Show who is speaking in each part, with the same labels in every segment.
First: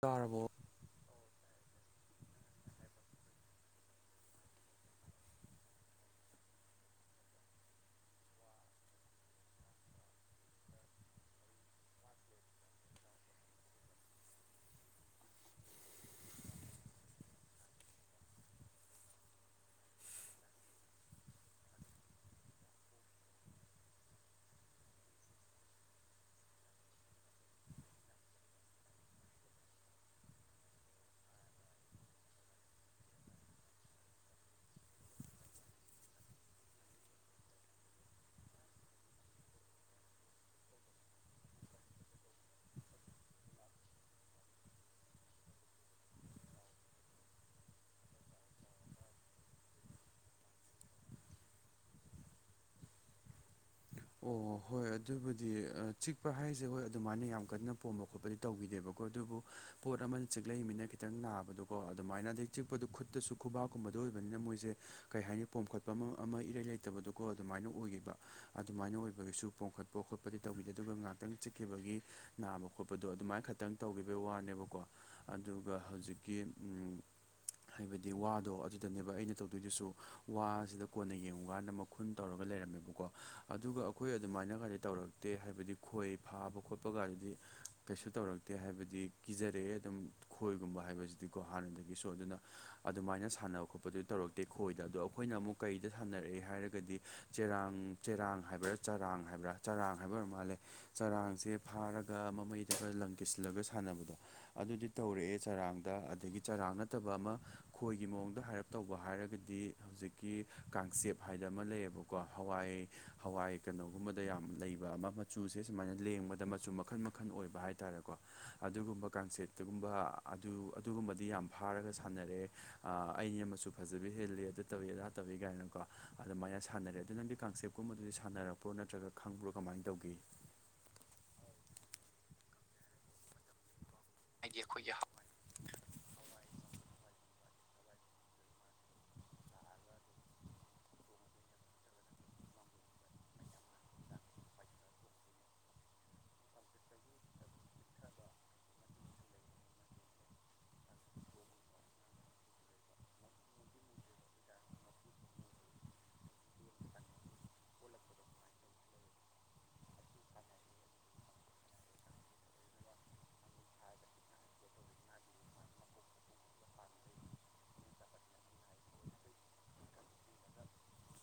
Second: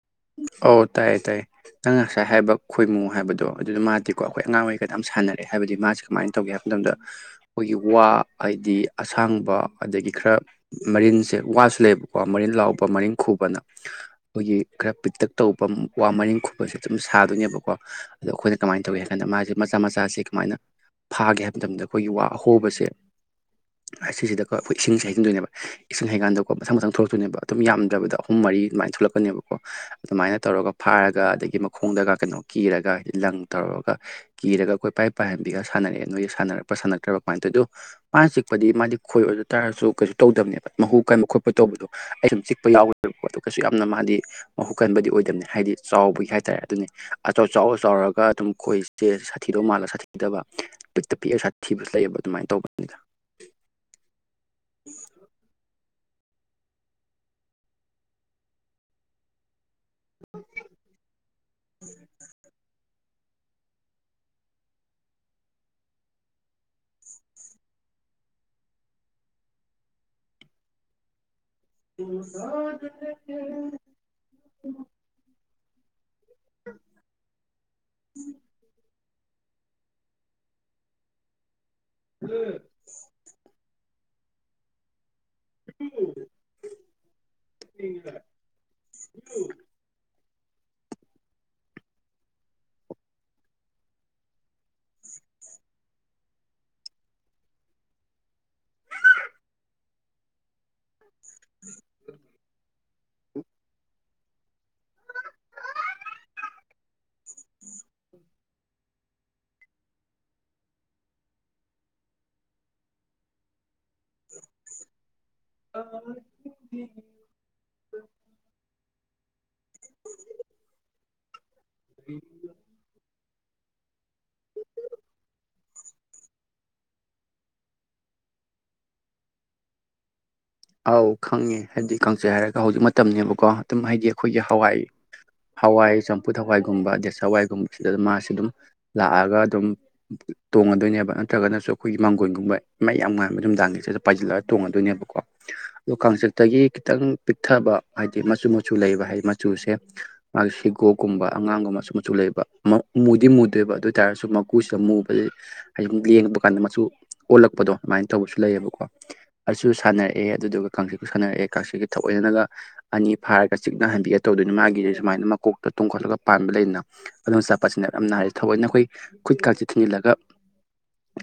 Speaker 1: ꯇꯥꯔꯕꯣ
Speaker 2: ꯑꯧ ꯇꯥꯏꯌꯦ ꯇꯥꯏ ꯅꯪ ꯉꯁꯥꯏ ꯍꯥꯏꯕ ꯈꯣꯏꯃꯨ ꯍꯥꯏꯕꯗꯣ ꯑꯗꯨ ꯃꯥꯗꯤꯀꯣ ꯑꯩꯈꯣꯏ ꯑꯉꯥꯡ ꯑꯣꯏꯔꯤꯉꯩꯗ ꯑꯗꯨ ꯌꯥꯝ ꯁꯥꯟꯅꯔꯛꯑꯦ ꯍꯥꯏꯕꯗꯤ ꯃꯥꯁꯦ ꯀꯃꯥꯏꯟ ꯇꯧꯒꯦ ꯍꯥꯏꯕ ꯃꯇꯝꯗ ꯑꯈꯣꯏꯒꯤ ꯋꯥ ꯍꯥꯏꯗꯤ ꯑꯁꯥꯡꯕ ꯑꯗꯒꯤ ꯈꯔ ꯃꯔꯤꯟꯁꯦ ꯋꯥꯁꯨ ꯂꯩꯌꯦꯕꯀꯣ ꯃꯔꯤꯟ ꯂꯥꯎꯕ ꯃꯔꯤꯟ ꯈꯨꯕꯅ ꯑꯩꯈꯣꯏꯒꯤ ꯈꯔ ꯄꯤꯛꯇꯛ ꯇꯧꯕ ꯋꯥ ꯃꯔꯤꯡ ꯈꯨꯕꯁꯦ ꯑꯗꯨꯝ ꯁꯥꯗꯣꯏꯅꯦꯕꯀꯣ ꯑꯗꯣ ꯑꯩꯈꯣꯏꯅ ꯀꯃꯥꯏꯟ ꯇꯧꯏ ꯍꯥꯏ ꯀꯥꯟꯗ ꯃꯥꯁꯦ ꯃꯆꯥ ꯃꯆꯥꯁꯦ ꯀꯃꯥꯏꯅ ꯐꯥꯒꯦ ꯍꯥꯏꯕ ꯃꯇꯝꯗ ꯑꯩꯈꯣꯏꯒꯤ ꯋꯥ ꯑꯍꯣꯕꯁꯦ ꯑꯁꯤꯖꯤꯗꯒ ꯑꯈꯣꯏ ꯏꯁꯤꯡꯁꯦ ꯍꯩꯖꯤꯟꯗꯣꯏꯅꯦꯕ ꯏꯁꯤꯡ ꯍꯩꯒꯥꯟꯗꯀꯣ ꯃꯊꯪ ꯃꯊꯪ ꯊꯣꯛꯂꯛꯇꯣꯏꯅꯦꯕ ꯑꯗꯨꯝ ꯌꯥꯝꯗ꯭ꯔꯕꯗ ꯑꯍꯨꯝ ꯃꯔꯤ ꯑꯗꯨꯃꯥꯏꯅ ꯊꯣꯛꯂꯛꯄꯅꯦꯕ [unintelligible] ꯑꯗꯨꯃꯥꯏꯅ ꯇꯧꯔꯒ ꯐꯥꯔꯒ ꯑꯗꯒꯤ ꯃꯈꯣꯡꯗꯒ ꯀꯅꯣ ꯀꯤꯔꯒ ꯍꯥꯏꯗꯤ ꯂꯪ ꯇꯧꯔꯒ ꯀꯤꯔꯒ ꯀꯣꯏ ꯄꯥꯏ ꯄꯥꯏꯍꯟꯕꯤꯒ ꯁꯥꯟꯅꯔꯛꯑꯦ ꯅꯣꯏ ꯁꯥꯟꯅꯔꯛꯄ ꯁꯥꯟꯅꯛꯇ꯭ꯔꯕ ꯀꯃꯥꯏ ꯇꯧꯏ ꯑꯗꯨ ꯃꯥꯟ ꯆꯤꯛꯄꯗꯤ ꯃꯥꯗꯤ ꯈꯣꯏ ꯑꯣꯏꯖ ꯇꯥꯔꯁꯨ ꯀꯩꯁꯨ ꯇꯧꯗꯕꯅꯦꯕ ꯃꯍꯨ ꯀꯟꯕ ꯈꯣꯠꯄ ꯇꯧꯕꯗꯣ ꯑꯩꯁꯨ ꯗꯨꯝ ꯆꯤꯛꯄ ꯌꯥꯎꯒ꯭ꯔꯦꯕ ꯀꯣ ꯑꯗꯨ ꯀꯁꯨ ꯌꯥꯝꯅ ꯃꯥꯗꯤ ꯃꯍꯨ ꯀꯟꯕꯗꯤ ꯑꯣꯏꯗꯕꯅꯦ ꯍꯥꯏꯗꯤ ꯆꯥꯎꯕꯤ ꯍꯥꯏꯇꯥꯔꯦ ꯑꯗꯨꯅꯤ ꯑꯗꯣ ꯆꯥꯎ ꯆꯥꯎꯔꯒ ꯑꯗꯨꯝ ꯈꯣꯏꯁꯦ ꯁꯥꯊꯤꯗꯧ ꯃꯥꯜꯂ ꯁꯥꯊꯤꯗꯕ ꯄꯤꯛꯇ ꯄꯤꯛꯑꯒ ꯁꯥꯊꯤꯕꯁꯨ ꯂꯩꯌꯦꯕ ꯑꯗꯨꯃꯥꯏꯟ ꯇꯧꯕꯗꯨꯅꯤꯗ
Speaker 1: ꯑꯣ ꯍꯣꯏ ꯑꯗꯨꯕꯨꯗꯤ [unintelligible] ꯆꯤꯛꯄ ꯍꯥꯏꯖꯦ ꯍꯣꯏ ꯑꯗꯨꯃꯥꯏꯅ ꯌꯥꯝ ꯀꯟꯅ ꯄꯣꯝꯕ ꯈꯣꯠꯄꯗꯤ ꯇꯧꯈꯤꯗꯦꯕꯀꯣ ꯑꯗꯨꯕꯨ ꯄꯣꯠ ꯑꯃ ꯆꯤꯛꯂꯛꯏꯃꯤꯅ ꯈꯤꯠ ꯈꯤꯇꯪ ꯅꯥꯕꯗꯨꯀꯣ ꯑꯗꯨꯃꯥꯏꯅ ꯑꯗꯩ ꯆꯤꯛꯄꯗꯣ ꯈꯨꯠꯇꯁꯨ ꯈꯨꯕꯥꯛꯀꯨꯝꯕꯗꯣ ꯑꯣꯏꯕꯅꯤꯅ ꯃꯣꯏꯖꯦ ꯀꯩ ꯍꯥꯏꯅꯤ ꯄꯣꯝꯈꯠꯄ ꯑꯃ ꯑꯃ ꯏꯔꯩ ꯂꯩꯇꯕꯗꯨꯀꯣ ꯑꯗꯨꯃꯥꯏꯅ ꯑꯣꯏꯌꯦꯕ ꯑꯗꯨꯃꯥꯏꯅ ꯑꯣꯏꯕꯒꯤꯁꯨ ꯄꯣꯡꯈꯠꯄ ꯈꯣꯠꯄꯗꯤ ꯇꯧꯈꯤꯗꯦ ꯑꯗꯨꯒ ꯉꯥꯛ ꯆꯤꯛꯈꯤꯕꯒꯤ ꯅꯥꯕ ꯈꯣꯠꯄꯗꯣ ꯑꯗꯨꯃꯥꯏꯟ ꯈꯇꯪ ꯇꯧꯒꯤꯕꯩ ꯋꯥꯅꯦꯕꯀꯣ ꯑꯗꯨꯒ ꯍꯧꯖꯤꯛꯀꯤ [unintelligible] ꯍꯥꯏꯕꯗꯤ ꯋꯥꯗꯣ ꯑꯗꯨꯗꯅꯦꯕ ꯑꯩꯅ ꯇꯧꯗꯣꯏꯗꯨꯁꯨ ꯋꯥꯁꯤꯗ ꯀꯣꯟꯅ ꯌꯦꯡꯉꯨꯒꯥꯟꯗ ꯃꯈꯨꯟ ꯇꯧꯔꯒ ꯂꯩꯔꯝꯃꯦꯕꯀꯣ ꯑꯗꯨꯒ ꯑꯈꯣꯏ ꯑꯗꯨꯃꯥꯏꯅ ꯒꯗꯤ ꯇꯧꯔꯛꯇꯦ ꯍꯥꯏꯕꯗꯤ ꯈꯣꯏ ꯐꯥꯕ ꯈꯣꯠꯄ ꯒꯗꯨꯗꯤ ꯀꯩꯁꯨ ꯇꯧꯔꯛꯇꯦ ꯍꯥꯏꯕꯗꯤ ꯀꯤꯖꯔꯛꯑꯦ ꯑꯗꯨꯝ ꯈꯣꯏꯒꯨꯝꯕ ꯍꯥꯏꯕꯁꯤꯗꯤꯀꯣ ꯍꯥꯟꯅꯗꯒꯤꯁꯨ ꯑꯗꯨꯅ ꯑꯗꯨꯃꯥꯏꯅ ꯁꯥꯟꯅꯕ ꯈꯣꯠꯄꯗꯨ ꯇꯧꯔꯛꯇꯦ ꯈꯣꯏꯗ ꯑꯗꯣ ꯑꯩꯈꯣꯏꯅ ꯑꯃꯨꯛ ꯀꯩꯗ ꯁꯥꯟꯅꯔꯛꯑꯦ ꯍꯥꯏꯔꯒꯗꯤ ꯆꯦꯔꯥꯡ ꯆꯦꯔꯥꯡ ꯍꯥꯏꯕ꯭ꯔꯥ ꯆꯔꯥꯡ ꯍꯥꯏꯕ꯭ꯔꯥ ꯆꯔꯥꯡ ꯍꯥꯏꯕ ꯑꯣꯏꯔ ꯃꯥꯜꯂꯦ ꯆꯔꯥꯡꯁꯦ ꯐꯥꯔꯒ ꯃꯃꯩꯗꯒ ꯂꯪ ꯀꯤꯁꯤꯜꯂꯒ ꯁꯥꯟꯅꯕꯗꯣ ꯑꯗꯨꯗꯤ ꯇꯧꯔꯛꯑꯦ ꯆꯔꯥꯡꯗ ꯑꯗꯒꯤ ꯆꯔꯥꯡ ꯅꯠꯇꯕ ꯑꯃ ꯈꯣꯏꯒꯤ ꯃꯑꯣꯡꯗ ꯍꯥꯏꯔꯞ ꯇꯧꯕ ꯍꯥꯏꯔꯒꯗꯤ ꯍꯧꯖꯤꯛꯀꯤ ꯀꯥꯡꯆꯦꯞ ꯍꯥꯏꯗ ꯑꯃ ꯂꯩꯌꯦꯕꯀꯣ ꯍꯋꯥꯏ ꯍꯋꯥꯏ ꯀꯩꯅꯣꯒꯨꯝꯕꯗ ꯌꯥꯝ ꯂꯩꯕ ꯑꯃ ꯃꯆꯨꯁꯦ ꯁꯨꯃꯥꯏꯅ ꯂꯦꯡꯕꯗ ꯃꯆꯨ ꯃꯈꯟ ꯃꯈ ꯃꯈꯟ ꯑꯣꯏꯕ ꯍꯥꯏꯇꯥꯔꯦꯀꯣ ꯑꯗꯨꯒꯨꯝꯕ ꯀꯥꯡꯆꯦꯠꯇꯨꯒꯨꯝꯕ ꯑꯗꯨ ꯑꯗꯨꯒꯨꯝꯕꯗꯤ ꯌꯥꯝ ꯐꯥꯔꯒ ꯁꯥꯟꯅꯔꯛꯑꯦ ꯑꯥ ꯑꯩꯅꯤ ꯃꯆꯨ ꯐꯖꯕ ꯍꯦꯜꯂꯤ ꯑꯗꯨ ꯇꯧꯋꯤ ꯑꯗꯥ ꯇꯧꯏ ꯒꯥꯏꯅꯀꯣ ꯑꯗꯨꯃꯥꯏꯅ ꯁꯥꯟꯅꯔꯦ ꯑꯗꯨ ꯅꯪꯗꯤ ꯀꯥꯡꯆꯦꯞ ꯀꯨꯝꯕꯗꯨꯗꯤ ꯁꯥꯟꯅꯔꯛꯄ꯭ꯔꯣ ꯅꯠꯇ꯭ꯔꯒ ꯈꯪꯕ꯭ꯔꯣ ꯀꯃꯥꯏꯟꯇꯧꯒꯦ
Speaker 2: ꯑꯥꯎ ꯈꯪꯉꯦ ꯍꯥꯏꯕꯗꯤ ꯈꯪꯁꯩ ꯍꯥꯏꯔꯒ ꯍꯧꯖꯤꯛ ꯃꯇꯝꯅꯤꯅꯦꯕꯀꯣ ꯑꯗꯨꯝ ꯍꯥꯏꯗꯤ ꯑꯩꯈꯣꯏꯒꯤ ꯍꯋꯥꯏ ꯍꯋꯥꯏ ꯆꯝꯐꯨꯠ ꯍꯋꯥꯏꯒꯨꯝꯕ ꯗꯦꯁ ꯍꯋꯥꯏꯒꯨꯝꯕꯁꯤꯗ ꯃꯥꯁꯤ ꯑꯗꯨꯝ ꯂꯥꯛꯑꯒ ꯑꯗꯨꯝ ꯇꯣꯡꯉꯗꯣꯏꯅꯦꯕ ꯅꯠꯇ꯭ꯔꯒꯅꯁꯨ ꯑꯩꯈꯣꯏꯒꯤ ꯃꯥꯡꯒꯣꯟꯒꯨꯝꯕ ꯃꯩ ꯌꯥꯝ ꯉꯥꯟꯕ ꯅꯨꯃꯤꯗꯥꯡꯒꯤꯗꯨꯗ ꯄꯥꯏꯁꯤꯜꯂꯒ ꯇꯣꯡꯉꯗꯣꯏꯅꯦꯕꯀꯣ ꯑꯗꯣ ꯀꯥꯡꯆꯦꯛꯇꯒꯤ ꯈꯤꯇꯪ ꯄꯤꯛꯊꯕ ꯍꯥꯏꯗꯤ ꯃꯆꯨ ꯃꯆꯨ ꯂꯩꯕ ꯍꯥꯏꯗꯤ ꯃꯆꯨꯁꯦ ꯃꯥꯒꯤ ꯍꯤꯒꯣꯛꯒꯨꯝꯕ ꯑꯉꯥꯡꯕ ꯃꯆꯨ ꯃ ꯆꯨꯨ ꯂꯩꯕ ꯃꯨꯗꯤ ꯃꯨꯗꯦꯕ ꯑꯗꯣꯏꯇꯥꯥꯔꯁꯨ ꯃꯀꯨꯁꯤꯗ ꯃꯨꯕꯁꯦ ꯍꯥꯏꯗꯤ ꯂꯦꯡꯕ ꯀꯥꯟꯗ ꯃꯆꯨ ꯑꯣꯜꯂꯛꯄꯗꯣ ꯑꯗꯨꯃꯥꯏꯅ ꯇꯧꯕꯁꯨ ꯂꯩꯌꯦꯕꯀꯣ ꯑꯗꯨꯁꯨ ꯁꯥꯟꯅꯔꯛꯑꯦ ꯑꯗꯨꯗꯨꯒ ꯀꯥꯡꯆꯤꯁꯨ ꯁꯥꯟꯅꯔꯛꯑꯦ ꯀꯥꯡꯁꯤꯛꯒ ꯊꯧꯑꯣꯏꯅꯒ ꯑꯅꯤ ꯐꯥꯔꯒ ꯆꯤꯛꯅꯍꯟꯕꯤꯒ ꯇꯧꯗꯣꯏꯅꯤ ꯃꯥꯒꯤꯁꯦ ꯁꯨꯃꯥꯏꯅ ꯃꯀꯣꯛꯇ ꯇꯣꯡꯈꯠꯂꯒ ꯄꯥꯟꯕ ꯂꯩꯗꯅ ꯑꯗꯨꯝ ꯆꯠꯄꯁꯤꯅ ꯌꯥꯝ ꯅꯥꯔꯦ ꯊꯧꯑꯣꯏꯅ ꯑꯩꯈꯣꯏ ꯈꯨꯠꯀꯥꯁꯤ ꯊꯤꯟꯖꯤꯜꯂꯒ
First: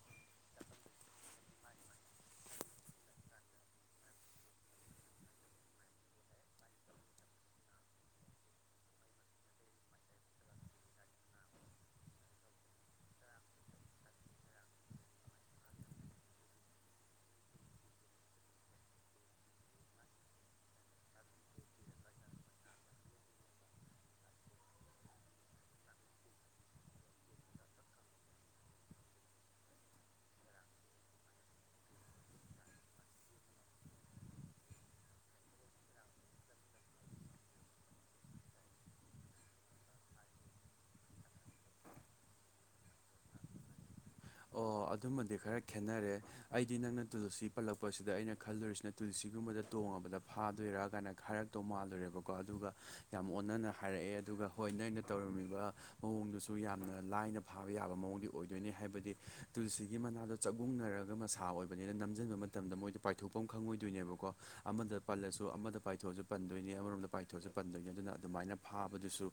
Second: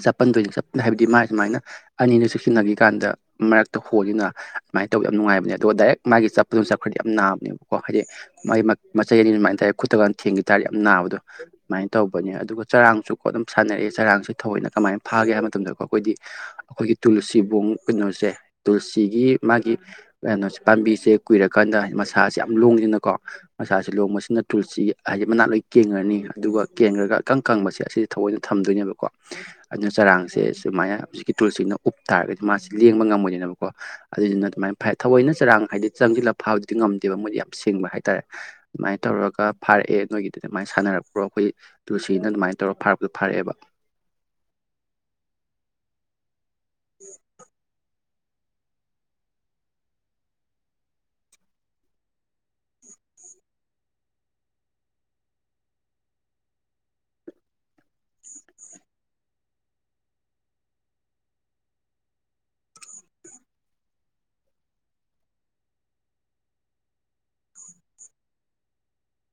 Speaker 2: ꯆꯠꯄꯟꯗꯣꯏꯅꯤ ꯍꯥꯏꯕꯗꯤ ꯃꯥꯥꯏ ꯁꯨꯃꯥꯏꯅ ꯑꯅꯤꯅ ꯆꯨꯁꯤꯟꯅꯈꯤ ꯀꯥꯟꯗ ꯃꯔꯛ ꯍꯣꯜꯂꯤꯅ ꯑꯗꯨꯃꯥꯏꯅ ꯇꯧꯕꯗ ꯌꯥꯝ ꯅꯨꯡꯉꯥꯏꯕꯅꯦ ꯑꯗꯣ ꯗꯥꯏꯔꯦꯛ ꯃꯥꯒꯤ ꯆꯠꯄꯗꯨꯅ ꯆꯞꯈ꯭ꯔꯗꯤ ꯌꯥꯝ ꯅꯥꯕꯅꯦꯕꯀꯣ ꯍꯥꯏꯗꯤ ꯃꯥꯏ ꯃꯆꯩ ꯑꯅꯤ ꯑꯗꯨꯃꯥꯏꯅ ꯇꯥꯔꯦꯛ ꯈꯨꯠꯇꯀꯥꯟꯅ ꯊꯦꯡꯈꯤ ꯇꯥꯔꯗꯤ ꯌꯥꯝ ꯅꯥꯕꯗꯣ ꯁꯨꯃꯥꯏꯅ ꯇꯧꯕꯅꯦ ꯑꯗꯨꯒ ꯆꯔꯥꯡꯁꯨꯀꯣ ꯑꯗꯨꯝ ꯁꯥꯟꯅꯔꯛꯑꯦ ꯆꯔꯥꯡꯁꯦ ꯊꯑꯣꯏꯅ ꯀꯃꯥꯏꯅ ꯐꯥꯒꯦ ꯍꯥꯏꯕ ꯃꯇꯝꯗꯀꯣ ꯑꯩꯈꯣꯏꯗꯤ ꯑꯩꯈꯣꯏꯒꯤ ꯇꯨꯜꯁꯤꯕꯣꯡ ꯀꯩꯅꯣꯁꯦ ꯇꯨꯜꯁꯤꯒꯤ ꯃꯥꯒꯤ ꯀꯩꯅꯣꯁꯦ ꯄꯥꯝꯕꯤꯁꯦ ꯀꯨꯏꯔꯀꯥꯟꯗ ꯃꯁꯥꯁꯦ ꯌꯥꯝ ꯂꯣꯡꯉꯤꯗꯅꯀꯣ ꯃꯁꯥꯁꯤ ꯂꯣꯡꯕꯁꯤꯅ ꯇꯨꯜꯁꯤ ꯍꯥꯏꯗꯤ ꯃꯅꯥ ꯂꯣꯏ ꯀꯦꯟꯈꯔꯅꯤ ꯑꯗꯨꯒ ꯀꯦꯟꯈ꯭ꯔꯒ ꯏꯀꯪ ꯀꯪꯕꯁꯦ ꯑꯁꯤ ꯊꯧꯑꯣꯏꯅ ꯊꯝꯗꯣꯏꯅꯦꯕꯀꯣ ꯑꯗꯨꯅ ꯆꯔꯥꯡꯁꯦ ꯁꯨꯃꯥꯏꯅ ꯍꯧꯖꯤꯛꯀꯤ ꯇꯨꯜꯁꯤꯡꯅ ꯎꯞ ꯇꯥꯔꯒꯗꯤ ꯃꯥꯁꯤ ꯂꯦꯡꯕ ꯉꯝꯃꯣꯏꯗꯩꯩꯅꯦꯕ ꯀꯣ ꯑꯗꯨꯏꯗꯨꯅ ꯑꯗꯨꯃꯥꯏꯅ ꯐ ꯊꯧꯑꯣꯏꯅ ꯆꯔꯥꯡ ꯍꯥꯏꯗꯤ ꯆꯪꯁꯤꯜꯂꯒ ꯐꯕꯗꯨꯗꯤ ꯉꯝꯗꯦꯕ ꯃꯣꯏꯗꯤ ꯌꯥꯝ ꯁꯤꯡꯕ ꯍꯥꯏꯇꯥꯔꯦ ꯑꯗꯨꯃꯥꯏꯅ ꯇꯧꯔꯒ ꯐꯥꯔꯛꯑꯦ ꯅꯣꯏꯒꯤꯗꯨ ꯑꯗꯨꯃꯥꯏꯅ ꯁꯥꯟꯅꯔꯛꯄ꯭ꯔꯣ ꯑꯩꯈꯣꯏ ꯇꯨꯜꯁꯤꯅ ꯑꯗꯨꯃꯥꯏ ꯇꯧꯔ ꯐꯥꯔꯛꯄꯗꯣ ꯐꯥꯔꯛꯑꯦꯕ
Speaker 1: ꯑꯣ ꯑꯗꯨꯃꯗꯤ ꯈꯔ ꯈꯦꯟꯅꯔꯦ ꯑꯩꯗꯤ ꯅꯪꯅ ꯇꯨꯜꯁꯤ ꯄꯜꯂꯛꯄꯁꯤ ꯑꯗ ꯑꯩꯅ ꯈꯜꯂꯨꯔꯤꯁꯤꯅ ꯇꯨꯜꯁꯤꯒꯨꯝꯕꯗ ꯇꯣꯡꯉꯕꯗ ꯐꯥꯗꯣꯏꯔꯥ ꯀꯥꯏꯅ ꯍꯥꯏꯔꯛꯇꯧ ꯃꯥꯜꯂꯣꯏꯨꯔꯦꯕꯀꯣ ꯑꯗꯨꯒ ꯌꯥꯝ ꯑꯣꯟꯅꯅ ꯍꯥꯏꯔꯛꯑꯦ ꯑꯗꯨꯒ ꯍꯣꯏ ꯅꯣꯏꯅ ꯇꯧꯔꯝꯃꯤꯕ ꯃꯑꯣꯡꯗꯨꯁꯨ ꯌꯥꯝꯅ ꯂꯥꯏꯅ ꯐꯥꯕ ꯌꯥꯕ ꯃꯑꯣꯡꯗꯤ ꯑꯣꯏꯗꯣꯏꯅꯤ ꯍꯥꯏꯕꯗꯤ ꯇꯨꯜꯁꯤꯒꯤ ꯃꯅꯥꯗꯣ ꯆꯥꯛꯒꯨꯡꯅꯔꯒ ꯃꯁꯥ ꯑꯣꯏꯕꯅꯤꯅ ꯅꯝꯁꯤꯟꯕ ꯃꯇꯝꯗ ꯃꯣꯏꯗꯣ ꯄꯥꯏꯊꯣꯛꯐꯝ ꯈꯪꯉꯣꯏꯗꯣꯏꯅꯦꯕꯀꯣ ꯑꯃꯗ ꯄꯜꯂꯁꯨ ꯑꯃꯗ ꯄꯥꯏꯊꯣꯛꯑꯁꯨ ꯄꯟꯗꯣꯏꯅꯤ ꯑꯃꯔꯣꯝꯗ ꯄꯥꯏꯊꯣꯛꯑꯁꯨ ꯄꯟꯗꯣꯏꯅꯤ ꯑꯗꯨꯅ ꯑꯗꯨꯃꯥꯏꯅ ꯐꯥꯕꯗꯨꯁꯨ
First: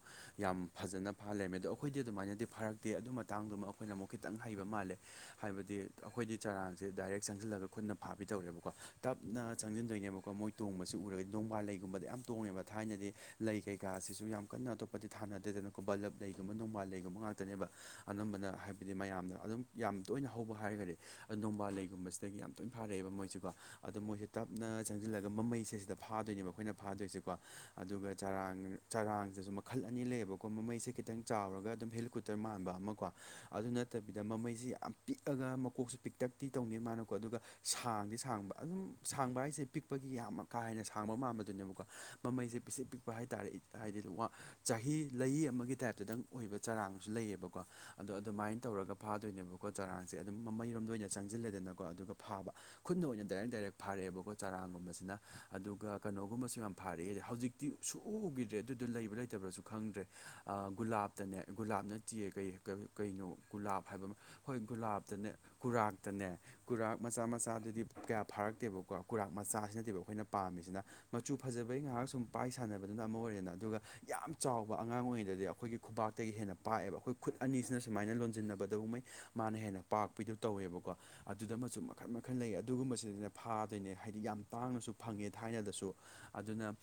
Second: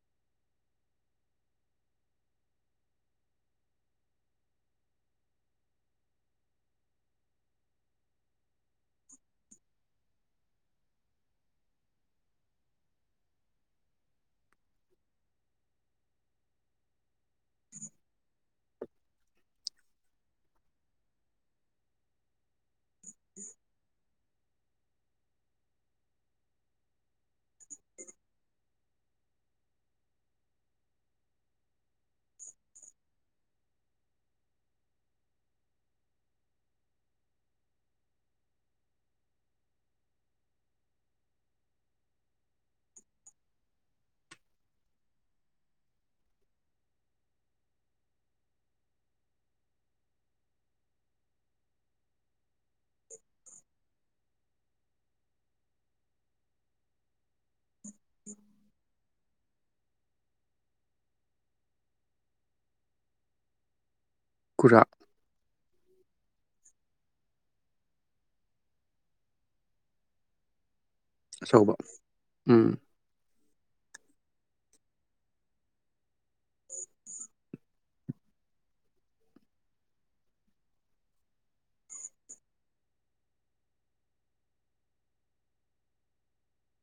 Speaker 1: ꯌꯥꯝ ꯐꯖꯅ ꯐꯥ ꯂꯩꯔꯝꯃꯦ ꯑꯗꯣ ꯑꯩꯈꯣꯏꯗꯤ ꯑꯗꯨꯃꯥꯏꯅꯗꯤ ꯐꯔꯛꯇꯦ ꯑꯗꯨ ꯃꯇꯥꯡꯗꯨꯃ ꯑꯩꯈꯣꯏꯅ ꯑꯃꯨꯛ ꯈꯤꯇꯪ ꯍꯩꯕ ꯃꯥꯜꯂꯦ ꯍꯥꯏꯕꯗꯤ ꯑꯩꯈꯣꯏꯗꯤ ꯆꯔꯥꯡꯁꯦ ꯗꯥꯏꯔꯦꯛ ꯆꯪꯁꯤꯜꯂꯒ ꯈꯨꯠꯅ ꯐꯥꯕꯤ ꯇꯧꯔꯦꯕꯀꯣ ꯇꯞꯅ ꯆꯪꯁꯤꯟꯗꯣꯏꯅꯦꯕꯀꯣ ꯃꯣꯏ ꯇꯣꯡꯕꯁꯤ ꯎꯔꯗꯤ ꯅꯣꯡꯕꯥꯜ ꯂꯩꯒꯨꯝꯕꯗ ꯌꯥꯝ ꯇꯣꯡꯉꯦꯕ ꯊꯥꯏꯅꯗꯤ ꯂꯩ ꯀꯩꯀꯥꯁꯤꯁꯨ ꯌꯥꯝ ꯀꯟꯅ ꯑꯇꯣꯞꯄꯗꯤ ꯊꯥꯅꯗꯦꯗꯅꯀꯣ ꯕꯂꯞ ꯂꯩꯒꯨꯝꯕ ꯅꯣꯡꯕꯥꯜ ꯂꯩꯒꯨꯝꯕ ꯉꯥꯛꯇꯅꯦꯕ ꯑꯅꯝꯕꯅ ꯍꯥꯏꯕꯗꯤ ꯃꯌꯥꯝꯅ ꯑꯗꯨꯝ ꯌꯥꯝ ꯇꯣꯏꯅ ꯍꯧꯕ ꯍꯥꯏꯔꯒꯗꯤ ꯑ ꯅꯣꯡꯕꯥꯜ ꯂꯩꯒꯨꯝꯕꯁꯤꯗꯒꯤ ꯌꯥꯝ ꯇꯣꯏꯅ ꯐꯔꯛꯑꯦꯕ ꯃꯣꯏꯁꯤꯀꯣ ꯑꯗꯣ ꯃꯣꯏꯁꯦ ꯇꯞꯅ ꯆꯪꯁꯤꯜꯂꯒ ꯃꯃꯩꯁꯦ ꯁꯤꯗ ꯐꯥꯗꯣꯏꯅꯦꯕ ꯑꯩꯈꯣꯏꯅ ꯐꯥꯗꯣꯏꯁꯦꯀꯣ ꯑꯗꯨꯒ ꯆꯔꯥꯡ ꯆꯔꯥꯡꯁꯤꯁꯨ ꯃꯈꯜ ꯑꯅꯤ ꯂꯩꯌꯦꯕꯀꯣ ꯃꯃꯩꯁꯦ ꯈꯤꯇꯪ ꯆꯥꯎꯔꯒ ꯑꯗꯨꯝ ꯍꯦꯂꯤꯀꯨꯇꯔ ꯃꯥꯟꯕ ꯑꯃꯀꯣ ꯑꯗꯨ ꯅꯠꯇꯕꯤ ꯗ ꯃꯃꯩꯁꯤ ꯌꯥꯝ ꯄꯤꯛꯑꯒ ꯃꯀꯣꯛꯁꯨ ꯄꯤꯛꯇꯛꯇꯤ ꯇꯧꯅꯤ ꯃꯥꯅꯀꯣ ꯑꯗꯨꯒ ꯁꯥꯡꯗꯤ ꯁꯥꯡꯕ ꯑꯗꯨꯝ ꯁꯥꯡꯕ ꯍꯥꯏꯁꯦ ꯄꯤꯛꯄꯒꯤ ꯌꯥꯝ ꯀꯥ ꯍꯦꯟꯅ ꯁꯥꯡꯕ ꯃꯟꯕꯗꯨꯅꯦꯕꯀꯣ ꯃꯃꯩꯁꯦ ꯄꯤꯁꯠ ꯄꯤꯛꯄ ꯍꯥꯏꯇꯥꯥꯔꯦ ꯍꯥꯏꯗꯤ ꯋꯥ ꯆꯍꯤ ꯂꯩꯌꯤ ꯑꯃꯒꯤ ꯇꯥꯏꯞꯇꯗꯪ ꯑꯣꯏꯕ ꯆꯔꯥꯡꯁꯨ ꯂꯩꯌꯦꯕꯀꯣ ꯑꯗꯣ ꯑꯗꯨꯃꯥꯏꯅ ꯇꯧꯔꯒ ꯐꯥꯗꯣꯏꯅꯦꯕꯀꯣ ꯆꯔꯥꯡꯁꯦ ꯑꯗꯨꯝ ꯃꯃꯩꯔꯣꯝꯗ ꯑꯣꯏꯅ ꯆꯪꯁꯤꯜꯂꯦꯗꯅꯀꯣ ꯑꯗꯨꯒ ꯐꯥꯕ ꯈꯨꯠꯅ ꯑꯣꯏꯅ ꯗꯥꯏꯔꯦꯛ ꯗꯥꯏꯔꯦꯛ ꯐꯥꯔꯛꯑꯦꯕꯀꯣ ꯆꯔꯥꯡꯒꯨꯝꯕꯁꯤꯅ ꯑꯗꯨꯒ ꯀꯩꯅꯣꯒꯨꯝꯕꯁꯨ ꯌꯥꯝ ꯐꯔꯛꯑꯦ ꯍꯧꯖꯤꯛ ꯗꯤ ꯁꯨꯛꯎ ꯎꯈꯤꯗ꯭ꯔꯦ ꯑꯗꯨꯗꯣ ꯂꯩꯕ꯭ꯔꯥ ꯂꯩꯇꯕ꯭ꯔꯁꯨ ꯈꯪꯗ꯭ꯔꯦ ꯑ ꯒꯨꯂꯥꯞꯇꯅꯦ ꯒꯨꯂꯥꯞ ꯅꯠꯇꯦꯌꯦ ꯀꯩ ꯀꯩꯅꯣ ꯒꯨꯂꯥꯞ ꯍꯥꯏꯕ ꯑꯃ ꯍꯣꯏ
Speaker 2: ꯈꯨꯔꯥꯛ
Speaker 1: ꯒꯨꯂꯥꯞꯇꯅꯦ ꯀꯨꯔꯥꯛꯇꯅꯦ ꯀꯨꯔꯥꯛ ꯃꯆꯥ ꯃꯆꯥꯗꯨꯗꯤ ꯀꯌꯥ ꯐꯥꯔꯛꯇꯦꯕꯀꯣ ꯀꯨꯔꯥꯛ ꯃꯆꯥꯁꯤ ꯅꯠꯇꯦꯕ ꯑꯩꯈꯣꯏꯅ ꯄꯥꯝꯃꯤꯁꯤꯅ ꯃꯆꯨ
Speaker 2: ꯑꯆꯧꯕ
Speaker 1: ꯐꯖꯕꯩ ꯉꯥꯏꯍꯥꯛ ꯁꯨꯝ ꯄꯥꯏ
Speaker 2: ꯎꯝ
Speaker 1: ꯁꯥꯟꯅꯕꯗꯨꯅ ꯑꯃ ꯑꯣꯏꯔꯦꯅ ꯑꯗꯨꯒ ꯌꯥꯝ ꯆꯥꯎꯕ ꯑꯉꯥꯡ ꯑꯣꯏꯔꯤꯉꯩꯗꯗꯤ ꯑꯩꯈꯣꯏꯒꯤ ꯈꯨꯕꯥꯛꯇꯒꯤ ꯍꯦꯟꯅ ꯄꯥꯛꯑꯦꯕ ꯑꯩꯈꯣꯏ ꯈꯨꯠ ꯑꯅꯤꯁꯤꯅ ꯁꯨꯃꯥꯏꯅ ꯂꯣꯟꯁꯤꯟꯅꯕꯗ ꯑꯗꯨꯒꯉꯩ ꯃꯥꯅ ꯍꯦꯟꯅ ꯄꯥꯛꯄꯤꯗꯨ ꯇꯧꯋꯦꯕꯀꯣ ꯑꯗꯨꯗꯃꯨ ꯃꯈꯜ ꯃꯈꯜ ꯂꯩ ꯑꯗꯨꯒꯨꯝꯕꯁꯤꯗꯅ ꯐꯥꯗꯣꯏꯅꯦ ꯍꯥꯏꯗꯤ ꯌꯥꯝ ꯇꯥꯡꯅꯁꯨ ꯐꯪꯉꯦ ꯊꯥꯏꯅꯗꯁꯨ ꯑꯗꯨꯅ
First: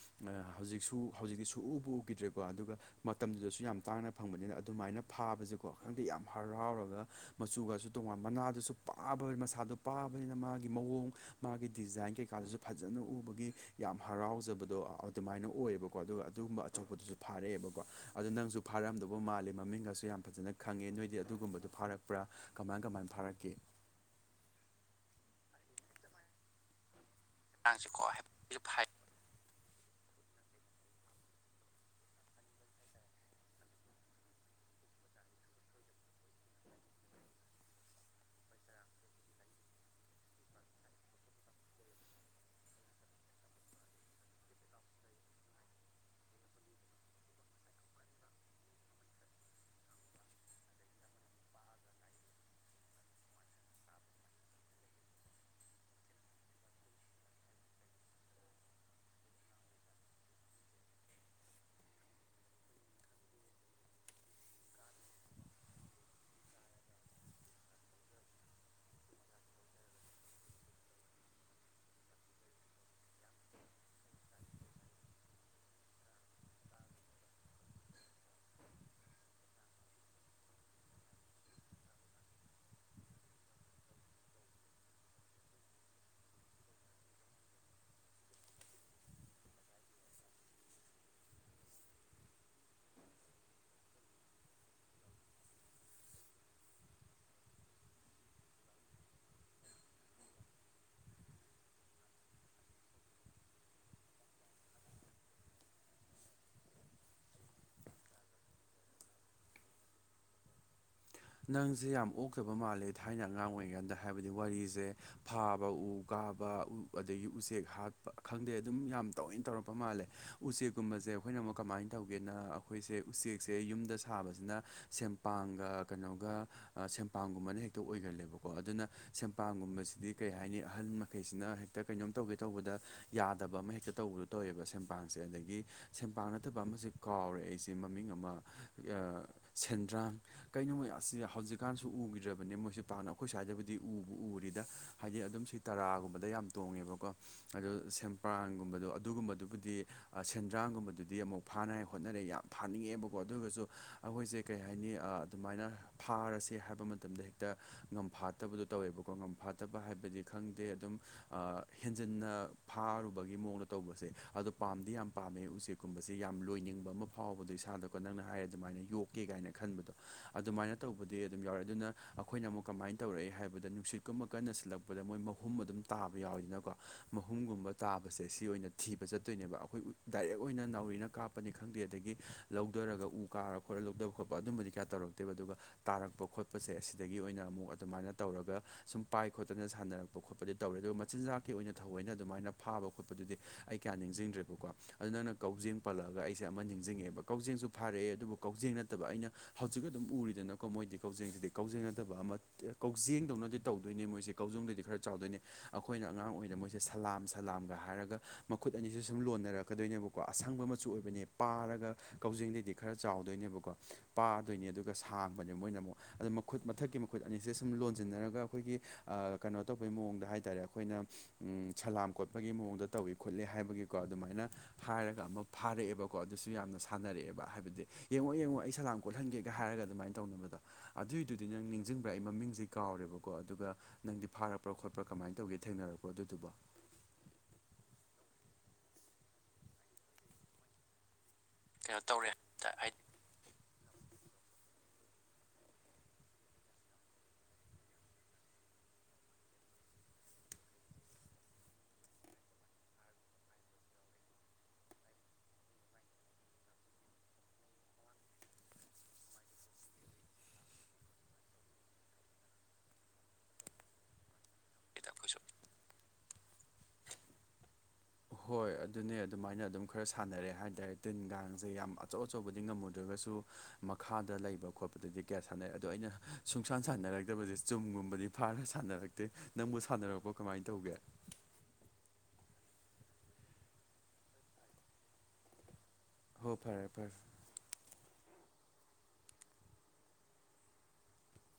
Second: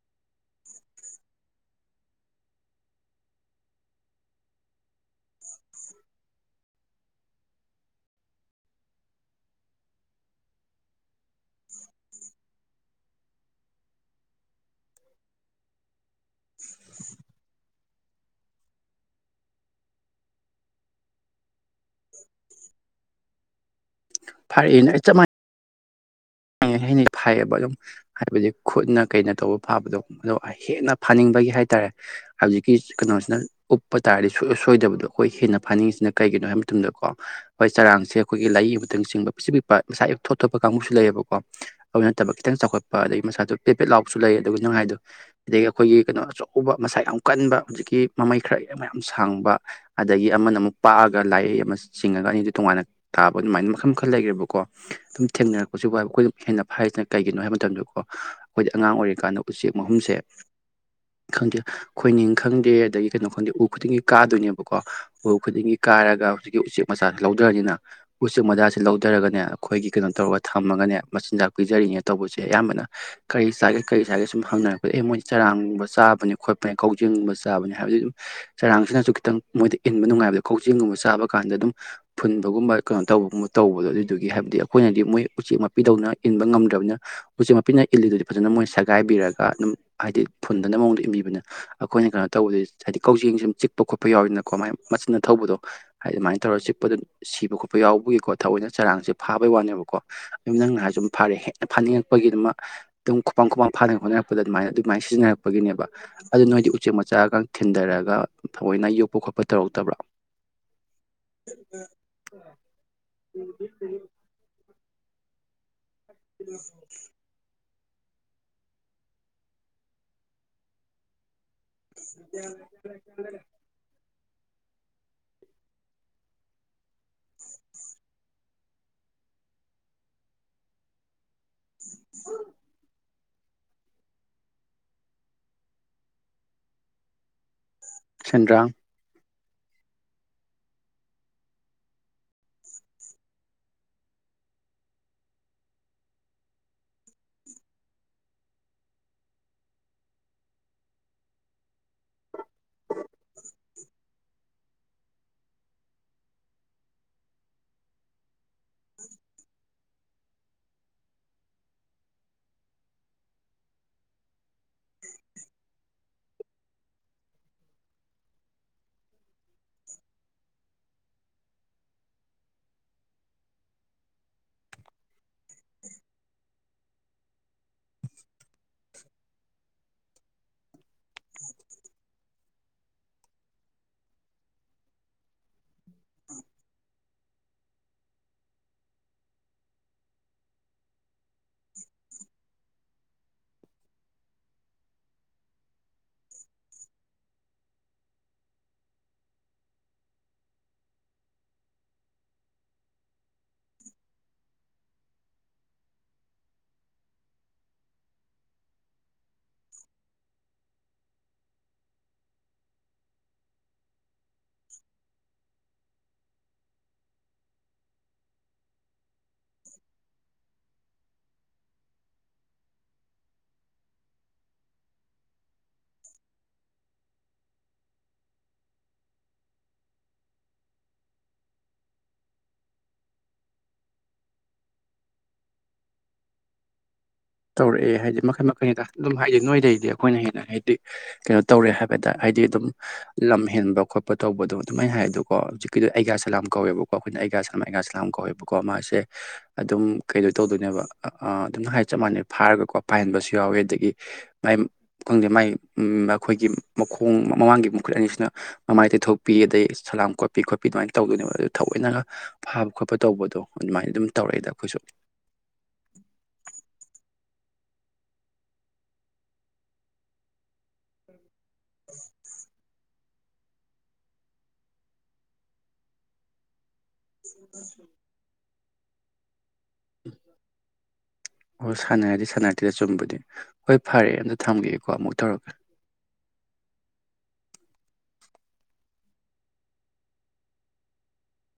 Speaker 1: ꯍꯧꯖꯤꯛꯁꯨ ꯍꯧꯖꯤꯛꯇꯤ ꯁꯨꯎꯕꯨ ꯎꯈꯤꯗ꯭ꯔꯦꯀꯣ ꯑꯗꯨꯒ ꯃꯇꯝꯗꯨꯗꯁꯨ ꯌꯥꯝ ꯇꯥꯡꯅ ꯐꯪꯕꯅꯤꯅ ꯑꯗꯨꯃꯥꯏꯅ ꯐꯥꯕꯕꯁꯤꯀꯣ ꯈꯪꯗꯦ ꯌꯥꯝ ꯍꯔꯥꯎꯒ ꯃꯆꯨꯒꯁꯨ ꯇꯣꯉꯥꯟꯕ ꯃꯅꯥꯗꯨꯁꯨ ꯄꯥꯕ ꯃꯁꯥꯗꯨ ꯄꯥꯕꯅꯤꯅ ꯃꯥꯒꯤ ꯃꯑꯣꯡ ꯃꯥꯒꯤ ꯗꯤꯖꯥꯏꯟ ꯀꯩꯀꯥꯗꯨꯁꯨ ꯐꯖꯅ ꯎꯕꯒꯤ ꯌꯥꯝ ꯍꯔꯥꯎꯖꯕꯗꯣ ꯑꯗꯨꯃꯥꯏꯅ ꯑꯣꯏꯌꯦꯕꯀꯣ ꯑꯗꯨꯒ ꯑꯗꯨꯒꯨꯝꯕ ꯑꯆꯧꯕꯗꯨꯁꯨ ꯐꯥꯔꯛꯑꯦꯕꯀꯣ ꯑꯗꯨꯗ ꯅꯪꯁꯨ ꯐꯥꯔꯝꯗꯧꯕ ꯃꯥꯜꯂꯦ ꯃꯃꯤꯡꯒꯁꯨ ꯌꯥꯝꯅ ꯐꯖꯅ ꯈꯪꯉꯦ ꯅꯣꯏꯗꯤ ꯑꯗꯨꯒꯨꯝꯕꯗꯣ ꯐꯥꯔꯛꯄ꯭ꯔꯥ ꯀꯃꯥꯏ ꯀꯃꯥꯏ ꯐꯥꯔꯛꯈꯤ
Speaker 2: ꯐꯔꯛ ꯑꯦꯅ ꯆꯞ ꯃꯥꯟꯅꯩ ꯍꯩꯅ ꯐꯩꯌꯦꯕ ꯑꯗꯨꯝ ꯍꯥꯏꯕꯗꯤ ꯈꯨꯠꯅ ꯀꯩꯅ ꯇꯧꯕ ꯐꯥꯕꯗꯣ ꯑꯗꯣ ꯍꯦꯟꯅ ꯐꯥꯅꯤꯡꯕꯒꯤ ꯍꯥꯏꯇꯥꯔꯦ ꯍꯧꯖꯤꯛꯀꯤ ꯀꯩꯅꯣꯁꯤꯅ ꯎꯞꯄ ꯇꯥꯔꯗꯤ ꯁꯣꯏ ꯁꯣꯢꯗꯕꯗꯣ ꯑꯩꯈꯣꯏ ꯍꯦꯟꯅ ꯐꯥꯅꯤꯡꯉꯤꯁꯤꯅ ꯀꯩꯒꯤꯅꯣ ꯍꯥꯏꯕ ꯃꯇꯝꯗ ꯀꯣ ꯍꯣꯏ ꯆꯔꯥꯡꯁꯦ ꯑꯩꯈꯣꯏ ꯂꯥꯏ ꯑꯃꯨꯛꯇꯪ ꯆꯤꯡꯕ ꯄꯤꯛ ꯄꯤꯛꯄ ꯉꯥꯁꯥꯢꯒꯤ ꯊꯣꯞ ꯊꯣꯞꯄ ꯀꯥꯡꯕꯨꯁꯨ ꯂꯩꯌꯦꯕ ꯀꯣ ꯑꯗꯨ ꯅꯠꯇꯕ ꯈꯤꯇꯪ ꯆꯥꯎꯈꯠꯄ ꯑꯗꯒꯤ ꯃꯁꯥꯗꯣ ꯄꯦꯠꯄꯦꯠ ꯂꯥꯎꯕꯁꯨ ꯂꯩ ꯑꯗꯨꯒ ꯅꯪ ꯍꯥꯏꯗꯣ ꯑꯗꯒꯤ ꯑꯩꯈꯣꯏꯒꯤ ꯀꯩꯅꯣ ꯑꯆꯧꯕ ꯃꯁꯥ ꯌꯥꯝ ꯀꯟꯕ ꯍꯧꯖꯤꯛꯀꯤ ꯃꯃꯩ ꯈꯔ ꯃꯌꯥꯝ ꯁꯥꯡꯕ ꯑꯗꯒꯤ ꯑꯃꯅ ꯑꯃꯨꯛ ꯄꯥꯛꯑꯒ ꯂꯥꯏꯑ ꯑꯃ ꯆꯤꯡꯉꯒ ꯑꯅꯤꯗꯨ ꯇꯣꯉꯥꯟꯅ ꯇꯥꯕ ꯑꯗꯨꯃꯥꯏꯅ ꯃꯈꯜ ꯃꯈꯜ ꯂꯩꯈ꯭ꯔꯦꯕꯀꯣ ꯑꯗꯨꯝ ꯊꯦꯡꯅꯔꯛꯄꯁꯤꯕꯨ ꯍꯥꯏꯕ ꯑꯩꯈꯣꯏꯅ ꯍꯦꯟꯅ ꯐꯁꯤꯅ ꯀꯩꯒꯤꯅꯣ ꯍꯥꯏꯕ ꯃꯇꯝꯗꯀꯣ ꯑꯩꯈꯣꯏꯗ ꯑꯉꯥꯡ ꯑꯣꯏꯔꯤꯀꯥꯟꯗ ꯎꯆꯦꯛ ꯃꯍꯨꯝꯁꯦ ꯈꯪꯗꯦ ꯈꯣꯏꯅꯤꯡ ꯈꯪꯗꯦ ꯑꯗꯒꯤ ꯀꯩꯅꯣ ꯈꯪꯗꯦ ꯎ ꯈꯨꯗꯤꯡꯒꯤ ꯀꯥꯗꯣꯏꯅꯦꯕꯀꯣ ꯎ ꯈꯨꯗꯤꯡꯒꯤ ꯀꯥꯏꯔꯒ ꯍꯧꯖꯤꯛꯀꯤ ꯎꯆꯦꯛ ꯃꯆꯥꯁꯦ ꯂꯧꯊꯔꯅꯤꯗꯅ ꯎꯆꯦꯛ ꯃꯆꯥꯁꯦ ꯂꯧꯊꯔꯒꯅꯦ ꯑꯩꯈꯣꯏꯒꯤ ꯀꯩꯅꯣ ꯇꯧꯔꯒ ꯊꯝꯃꯒꯅꯦ ꯃꯆꯤꯟꯖꯥꯛ ꯄꯤꯖꯔꯤꯅꯦ ꯇꯧꯕꯁꯦ ꯑꯌꯥꯝꯕꯅ ꯀꯔꯤ ꯆꯥꯒꯦ ꯀꯔꯤ ꯆꯥꯒꯦ ꯁꯨꯝ ꯍꯪꯅꯔꯛꯄꯗꯤ ꯑꯩ ꯃꯣꯏꯗꯤ ꯆꯔꯥꯡꯒꯨꯝꯕ ꯆꯥꯕꯅꯤ ꯈꯣꯠꯄꯅꯤ ꯀꯥꯎꯖꯤꯡꯒꯨꯝꯕ ꯆꯥꯕꯅꯤ ꯍꯥꯏꯕꯗꯤ ꯑꯗꯨꯝ ꯆꯔꯥꯡꯁꯤꯅꯁꯨ ꯈꯤꯇꯪ ꯃꯣꯏꯗ ꯏꯟꯕ ꯅꯨꯡꯉꯥꯏꯕꯗꯣ ꯀꯧꯖꯦꯡꯒꯨꯝꯕ ꯆꯥꯕ ꯀꯥꯟꯗ ꯑꯗꯨꯝ ꯐꯨꯟꯕꯒꯨꯝꯕ ꯀꯩꯅꯣ ꯇꯧꯕꯒꯨꯝꯕ ꯇꯧꯕꯗꯣ ꯑꯗꯨꯗꯨꯒꯤ ꯍꯥꯏꯕꯗꯤ ꯑꯩꯈꯣꯏꯅꯗꯤ ꯃꯣꯏ ꯎꯆꯦꯛ ꯄꯤꯗꯧꯅ ꯏꯟꯕ ꯉꯝꯗ꯭ꯔꯕꯅꯤꯅ ꯎꯖꯦꯛ ꯃꯄꯤꯅ ꯏꯜꯂꯤꯗꯨꯗꯤ ꯐꯖꯅ ꯃꯣꯏ ꯁꯦꯒꯥꯏꯕꯤꯔꯒ ꯑꯗꯨꯝ ꯍꯥꯏꯗꯤ ꯐꯨꯟꯗꯅꯕ ꯃꯑꯣꯡꯗ ꯏꯟꯕꯤꯕꯅꯤ ꯑꯩꯈꯣꯏꯅ ꯀꯩꯅꯣ ꯇꯧꯕꯗꯨ ꯍꯥꯏꯗꯤ ꯀꯧꯖꯦꯡꯁꯤꯁꯨ ꯑꯗꯨꯝ ꯆꯤꯛꯄ ꯈꯣꯠꯄ ꯌꯥꯎꯔꯤꯅꯀꯣ ꯃꯥꯏꯅ ꯃꯆꯤꯟꯅ ꯑꯥꯊꯧꯕꯗꯣ ꯍꯥꯏ ꯑꯗꯨꯃꯥꯏꯅ ꯇꯧꯔꯒ ꯆꯤꯛꯄꯗ ꯁꯤꯕ ꯈꯣꯠꯄ ꯌꯥꯎꯕꯒꯤꯀꯣ ꯊꯑꯣꯏꯅ ꯆꯔꯥꯡꯁꯦ ꯐꯥꯕꯩ ꯋꯥꯅꯦꯕꯀꯣ ꯌꯨꯝ ꯅꯪꯅ ꯍꯥꯏꯔꯁꯨ ꯑꯗꯨꯝ ꯐꯔꯦ ꯍꯦꯟꯅ ꯐꯥꯅꯤꯡ ꯉꯛꯄꯒꯤ ꯑꯗꯨꯃ ꯑꯗꯨꯝ ꯈꯨꯄꯝ ꯈꯨꯄꯝ ꯐꯥꯅ ꯉꯥꯢ ꯍꯣꯠꯅꯔꯛꯄꯗ ꯑꯗꯨꯥꯏ ꯑꯗꯨꯃꯥꯏꯅ ꯁꯤꯖꯤꯟꯅꯔꯛ ꯄꯒꯤꯅꯦꯕ ꯑꯗꯨ ꯅꯣꯏꯗꯤ ꯎꯆꯦꯛ ꯃꯆꯥꯒ ꯊꯤꯟꯊꯔꯒ ꯊꯃꯣꯏꯅ ꯌꯣꯛꯄ ꯈꯣꯠꯄ ꯇꯧꯔꯛꯇꯕ꯭ꯔꯣ
Speaker 1: [unintelligible] [inaudible] ꯅꯪꯁꯦ ꯌꯥꯝ ꯑꯣꯛꯇꯕ ꯃꯥꯜꯂꯦ ꯊꯥꯏꯅ ꯑꯉꯥꯡ ꯑꯣꯏꯔꯤꯉꯩꯥꯟꯗ ꯍꯥꯏꯕꯗꯤ ꯋꯥꯔꯤꯁꯦ ꯐꯥꯕ ꯎ ꯀꯥꯕ ꯑꯗꯒꯤ ꯎꯆꯦꯛ ꯍꯥꯠꯄ ꯈꯪꯗꯦ ꯑꯗꯨꯝ ꯌꯥꯝ ꯇꯣꯏꯅ ꯇꯧꯔꯛꯄ ꯃꯥꯜꯂꯦ ꯎꯆꯦꯛ ꯀꯨꯝꯕꯁꯦ ꯑꯩꯈꯣꯏꯅ ꯑꯃꯨꯛ ꯀꯃꯥꯏꯅ ꯇꯧꯒꯦꯅ ꯑꯩꯈꯣꯏꯁꯦ ꯎꯆꯦꯛꯁꯦ ꯌꯨꯝꯗ ꯊꯥꯕꯁꯤꯅ ꯁꯄꯥꯡꯒ ꯀꯩꯅꯣꯒ ꯁꯦꯡ ꯄꯥꯝꯒꯨꯝꯕꯅ ꯍꯦꯛꯇ ꯑꯣꯏꯒꯜ ꯂꯦꯕꯀꯣ ꯑꯗꯨꯅ ꯁꯦꯡ ꯄꯥꯝꯒꯨꯝꯕꯁꯤꯗꯤ ꯀꯔꯤ ꯍꯥꯏꯅꯤ ꯑꯍꯜ ꯐꯩꯁꯤꯅ ꯍꯦꯛꯇ ꯀꯩꯅꯣꯝ ꯇꯧꯒꯦ ꯇꯧꯕꯗ ꯌꯥꯗꯕ ꯑꯃ ꯍꯦꯛꯇ ꯇꯧꯕꯗꯣ ꯇꯧꯋꯦꯕ ꯁꯦꯟꯕꯥꯥꯡꯁꯦ ꯑꯗꯒꯤ ꯁꯦꯟꯄꯥꯛ ꯅꯠꯇꯕ ꯑꯃꯁꯦ ꯀꯥꯎꯔꯦ ꯑꯩꯁꯦ ꯃꯃꯤꯡ ꯑꯃ
Speaker 2: ꯁꯦꯟꯗ꯭ꯔꯥꯡ
Speaker 1: ꯁꯦꯟꯗ꯭ꯔꯥꯡ ꯀꯩꯅꯣ ꯑꯁ ꯍꯧꯖꯤꯛ ꯀꯥꯟꯁꯨ ꯎꯈꯤꯗ꯭ꯔꯕꯅꯤ ꯃꯣꯏꯁꯦ ꯄꯥꯛꯅ ꯑꯩꯈꯣꯏ ꯁ꯭ꯋꯥꯏꯗꯕꯨꯗꯤ ꯎꯕ ꯎꯔꯤꯗ ꯍꯥꯏꯗꯤ ꯑꯗꯨꯝ ꯁꯤ ꯇꯔꯥꯒꯨꯝꯕꯗ ꯌꯥꯝ ꯇꯣꯡꯉꯦꯕꯀꯣ ꯑꯗꯨ ꯁꯝꯄ꯭ꯔꯥꯟ ꯒꯨꯝꯕꯗꯣ ꯑꯗꯨꯒꯨꯝꯕ ꯗꯨꯕꯨꯗꯤ ꯁꯦꯟꯗ꯭ꯔꯥꯡ ꯒꯨꯝꯕꯗꯨꯗꯤ ꯑꯃꯨꯛ ꯐꯥꯉꯥꯢ ꯍꯣꯠꯅꯔꯦ ꯌꯥꯝ ꯊꯥꯅꯤꯡ ꯉꯦꯕꯀꯣ ꯑꯗꯨ ꯑꯣꯢꯔꯒꯁꯨ ꯑꯩꯈꯣꯏꯁꯦ ꯀꯩ ꯍꯥꯏꯅꯤ ꯑꯗꯨꯃꯥꯏꯅ ꯐꯥꯔꯁꯦ ꯍꯥꯏꯕ ꯃꯇꯝꯗ ꯍꯦꯛꯇ ꯉꯝ ꯐꯥꯠꯇꯕꯗꯣ ꯇꯧꯋꯦꯕꯀꯣ ꯉꯝꯐꯥ ꯐꯠꯇꯕ ꯍꯥꯏꯕꯗꯤ ꯈꯪꯗꯦ ꯑꯗꯨꯝ ꯍꯦꯟꯖꯤꯟꯅ ꯐꯥꯔꯨꯕꯒꯤ ꯃꯑꯣꯡꯗ ꯇꯧꯕꯁꯦ ꯑꯣꯗꯣ ꯄꯥꯝꯗꯤ ꯌꯥꯝꯅ ꯄꯥꯝꯃꯦ ꯎꯆꯦꯛꯀꯨꯝꯕꯁꯦ ꯌꯥꯝꯅ ꯂꯣꯏꯅꯤꯡꯕ ꯑꯃ ꯐꯥꯎꯕꯗꯣ ꯏꯁꯥꯗꯀꯣ ꯅꯪꯅ ꯍꯥꯏꯔꯤ ꯑꯗꯨꯃꯥꯏꯅ ꯌꯣꯛꯀꯦ ꯀꯥꯏꯅ ꯈꯟꯕꯗꯣ ꯑꯗꯨꯃꯥꯏꯅ ꯇꯧꯕꯗꯤ ꯑꯗꯨꯝ ꯌꯥꯎꯔꯦ ꯑꯗꯨꯅ ꯑꯩꯈꯣꯏꯅ ꯑꯃꯨꯛ ꯀꯃꯥꯏꯅ ꯇꯧꯔꯛꯏ ꯍꯥꯏꯕꯗ ꯅꯨꯡꯁꯤꯠ ꯀꯨꯝꯕ ꯀꯟꯅ ꯁꯤꯜꯂꯛꯄꯗ ꯃꯣꯏ ꯃꯍꯨꯝ ꯑꯗꯨꯝ ꯇꯥꯕ ꯌꯥꯎꯋꯤꯗꯅꯀꯣ ꯃꯍꯨꯝꯒꯨꯝꯕ ꯇꯥꯕꯁꯦ ꯁꯤ ꯑꯣꯏꯅ ꯊꯤꯕ ꯆꯠꯇꯣꯏꯅꯦꯕ ꯑꯩꯈꯣꯏ ꯗꯥꯏꯔꯦꯛ ꯑꯣꯏꯅ ꯅꯥꯎꯔꯤꯅ ꯀꯥꯞꯄꯅꯤ ꯈꯪꯗꯦ ꯑꯗꯒꯤ ꯂꯧꯗꯣꯏꯔꯒ ꯎ ꯀꯥꯔ ꯈꯣꯠꯂ ꯂꯧꯗꯕ ꯈꯣꯠꯄ ꯑꯗꯨꯝꯕꯗꯤ ꯀꯌꯥ ꯇꯧꯔꯛꯇꯦꯕ ꯑꯗꯨꯒ ꯇꯥꯔꯛꯄ ꯈꯣꯠꯄꯁꯦ ꯑꯁꯤꯗꯒꯤ ꯑꯣꯏꯅ ꯑꯃꯨꯛ ꯑꯗꯨꯃꯥꯏꯅ ꯇꯧꯔꯒ ꯁꯨꯝ ꯄꯥꯏ ꯈꯣꯠꯇꯅ ꯁꯥꯟꯅꯔꯛꯄ ꯈꯣꯠꯄꯗꯤ ꯇꯧꯔꯦ ꯑꯗꯨꯒ ꯃꯆꯤꯟꯖꯥꯛꯀꯤ ꯑꯣꯏꯅ ꯊꯑꯣꯏꯅ ꯑꯗꯨꯃꯥꯏꯅ ꯐꯥꯕ ꯈꯣꯠꯄꯗꯨꯗꯤ ꯑꯩ ꯀꯌꯥ ꯅꯤꯡꯁꯤꯡꯗ꯭ꯔꯦꯕꯀꯣ ꯑꯗꯨ ꯅꯪꯅ ꯀꯥꯎꯖꯦꯡ ꯄꯜꯂꯛꯑꯒ ꯑꯩꯁꯦ ꯑꯃ ꯅꯤꯡꯁꯤꯡꯉꯛꯑꯦꯕ ꯀꯥꯎꯖꯦꯡꯁꯨ ꯐꯥꯔꯛꯑꯦ ꯑꯗꯨꯕꯨ ꯀꯥꯎꯖꯦꯡ ꯅꯠꯇꯕ ꯑꯩꯅ ꯍꯧꯖꯤꯛ ꯑꯗꯨꯝ ꯎꯔꯤꯗꯅꯀꯣ ꯃꯣꯏꯗꯤ ꯀꯧꯖꯦꯡꯁꯤꯗꯤ ꯀꯧꯖꯦꯡꯅꯗꯕ ꯑꯃ ꯀꯧꯖꯦꯡꯗꯧꯅꯗꯤ ꯇꯧꯗꯣꯏꯅꯦ ꯃꯣꯏꯁꯦ ꯀꯧꯖꯦꯡꯗꯩꯗꯤ ꯈꯔ ꯆꯥꯎꯗꯣꯏꯅꯤ ꯑꯩꯈꯣꯏꯅ ꯑꯉꯥꯡ ꯑꯣꯏꯔꯤꯉꯩ ꯃꯣꯏꯁꯦ ꯁꯂꯥꯝ ꯁꯂꯥꯝꯒ ꯍꯥꯏꯔꯒ ꯃꯈꯨꯠ ꯑꯅꯤꯁꯤ ꯁꯨꯝ ꯂꯣꯟꯅꯔꯛ ꯀꯗꯣꯏꯅꯦꯕ ꯀꯣ ꯑꯁꯪꯕ ꯃꯆꯨ ꯑꯣꯏꯕꯅꯦ ꯄꯥꯔꯒ ꯀꯧꯖꯦꯡꯗꯩꯗꯤ ꯈꯔ ꯆꯥꯎꯗꯣꯏꯅꯦꯕꯀꯣ ꯄꯥꯗꯣꯏꯅꯤ ꯑꯗꯨꯒ ꯁꯥꯡꯕꯅꯦ ꯃꯣꯏꯅ ꯑꯃꯨꯛ ꯑꯗꯨ ꯃꯈꯨꯠ ꯃꯊꯛꯀꯤ ꯃꯈꯨꯠ ꯑꯅꯤꯁꯦ ꯁꯨꯝ ꯂꯣꯟꯁꯤꯟꯅꯔꯒ ꯑꯩꯈꯣꯏꯒꯤ ꯀꯩꯅꯣ ꯇꯧꯕꯩ ꯃꯑꯣꯡꯗ ꯍꯥꯏꯇꯥꯔꯦ ꯑꯩꯈꯣꯏꯅ ꯎ ꯁꯂꯥꯝ ꯀꯣꯠꯄꯒꯤ ꯃꯑꯣꯡꯗ ꯇꯧꯏ ꯈꯣꯠꯂꯤ ꯍꯥꯏꯕꯒꯤꯀꯣ ꯑꯗꯨꯃꯥꯏꯅ ꯍꯥꯏꯔꯒ ꯑꯃ ꯐꯥꯔꯛꯑꯦꯕꯀꯣ ꯑꯗꯨꯁꯨ ꯌꯥꯝꯅ ꯁꯥꯟꯅꯔꯛꯑꯦꯕ ꯍꯥꯏꯕꯗꯤ ꯌꯦꯡꯉꯣ ꯌꯦꯡꯉꯣ ꯑꯩ ꯁꯂꯝ ꯀꯣꯠꯍꯟꯒꯦꯒ ꯍꯥꯏꯔꯒ ꯑꯗꯨꯃꯥꯏꯅ ꯇꯧꯅꯕꯗꯣ ꯑꯗꯨꯏꯗꯨꯗꯤ ꯅꯪ ꯅꯤꯡꯁꯤꯡꯕ꯭ꯔꯥ ꯑꯩ ꯃꯃꯤꯡꯁꯦ ꯀꯥꯎꯔꯦꯕꯀꯣ ꯑꯗꯨꯒ ꯅꯪꯗꯤ ꯐꯥꯔꯛꯄ꯭ꯔꯥ ꯈꯣꯠꯄ꯭ꯔꯥ ꯀꯃꯥꯏꯅ ꯇꯧꯒꯦ ꯊꯦꯡꯅꯔꯛꯄ꯭ꯔꯣ ꯑꯗꯨꯗꯨꯕꯣ
Speaker 2: ꯇꯧꯔꯛꯑꯦ ꯍꯥꯏꯗꯤ ꯃꯈꯟ ꯃꯈꯜꯅꯤꯗ ꯑꯗꯨꯝ ꯍꯥꯏꯗꯤ ꯅꯣꯏꯗꯩꯗꯤ ꯑꯩꯈꯣꯏꯅ ꯍꯦꯟꯅ ꯍꯥꯏꯗꯤ ꯀꯩꯅꯣ ꯇꯧꯔꯦ ꯍꯥꯏꯕꯗ ꯍꯥꯏꯗꯤ ꯑꯗꯨꯝ ꯂꯝ ꯍꯦꯟꯕ ꯈꯣꯠꯄ ꯇꯧꯕꯗꯣ ꯑꯗꯨꯃꯥꯏꯅ ꯍꯥꯏ ꯑꯗꯣ ꯍꯧꯖꯤꯛꯀꯤꯗꯣ ꯑꯩꯒ꯭ꯌꯥ ꯁꯂꯥꯝ ꯀꯧꯋꯦꯕꯀꯣ ꯑꯩꯈꯣꯏꯅ ꯑꯩꯒ꯭ꯌꯥ ꯁꯂꯥꯝ ꯑꯩꯒ꯭ꯌꯥ ꯁꯂꯥꯝ ꯀꯧꯋꯦꯕ ꯀꯣ ꯃꯥꯁꯦ ꯑꯗꯨꯝ ꯀꯩꯗꯣ ꯇꯧꯗꯣꯏꯅꯦꯕ ꯑ ꯑꯗꯨꯝ ꯍꯥꯏ ꯆꯞ ꯃꯥꯟꯅꯩ ꯐꯥꯔꯒꯀꯣ ꯄꯥꯏꯍꯟꯕꯁꯨ ꯌꯥꯎꯋꯦ ꯑꯗꯒꯤ ꯃꯥꯏ ꯈꯪꯗꯦ ꯃꯥꯏ ꯑꯩꯈꯣꯏꯒꯤ ꯃꯈꯣꯡ ꯃꯃꯥꯡꯒꯤ ꯃꯈꯨꯨꯠ ꯑꯅꯤꯁꯤꯅ ꯃꯃꯥꯏ ꯇꯩꯊꯣꯛꯄꯤ ꯑꯗꯩ ꯁꯂꯥꯝ ꯀꯣꯠꯄꯤ ꯈꯣꯠꯄꯤ ꯑꯗꯨꯃꯥꯏꯅ ꯇꯧꯗꯣꯏꯅꯦꯕ ꯑꯗꯨ ꯊꯑꯣꯏꯅꯒ ꯐꯥꯕ ꯈꯣꯠꯄ ꯇꯧꯕꯗꯣ ꯑꯗꯨꯃꯥꯏꯅ ꯑꯗꯨꯝ ꯇꯧꯔꯛꯏꯗ ꯑꯩꯈꯣꯏꯁꯨ
Speaker 1: ꯇ ꯀꯣꯏ ꯁꯨ [inaudible] ꯍꯣꯏ ꯑꯗꯨꯅꯦ ꯑꯗꯨꯃꯥꯏꯅ ꯑꯗꯨꯝ ꯈꯔ ꯁꯥꯟꯅꯔꯦ ꯍꯥꯏꯇꯥꯔꯦ ꯇꯤꯟ ꯀꯥꯡꯁꯦ ꯌꯥꯝ ꯑꯆꯧ ꯑꯆꯧꯕꯗꯤ ꯉꯝꯃꯨꯗ꯭ꯔꯒꯁꯨ ꯃꯈꯥꯗ ꯂꯩꯕ ꯈꯣꯠꯄꯗꯗꯤ ꯀꯌꯥ ꯁꯥꯟꯅꯩ ꯑꯗꯣ ꯑꯩꯅ ꯁꯨꯡꯁꯥꯟ ꯁꯥꯟꯅꯔꯛꯇꯕꯁꯦ ꯆꯨꯝꯒꯨꯝꯕꯗꯤ ꯐꯥꯔ ꯁꯥꯟꯅꯔꯛꯇꯦ ꯅꯪꯕꯨ ꯁꯥꯟꯅꯔꯛꯄ ꯀꯃꯥꯏ ꯇꯧꯒꯦ
Speaker 2: ꯑꯣ ꯁꯥꯟꯅꯗꯤ ꯁꯥꯟꯅꯔꯛꯇꯦꯗ ꯆꯨꯝꯕꯨꯗꯤ ꯍꯣꯏ ꯐꯔꯦ ꯑꯝꯇ ꯊꯝꯒꯦꯀꯣ ꯑꯃꯨꯛ ꯇꯧꯔꯛꯀꯦ
Speaker 1: ꯍꯣ ꯐꯔꯦ ꯐꯔꯦ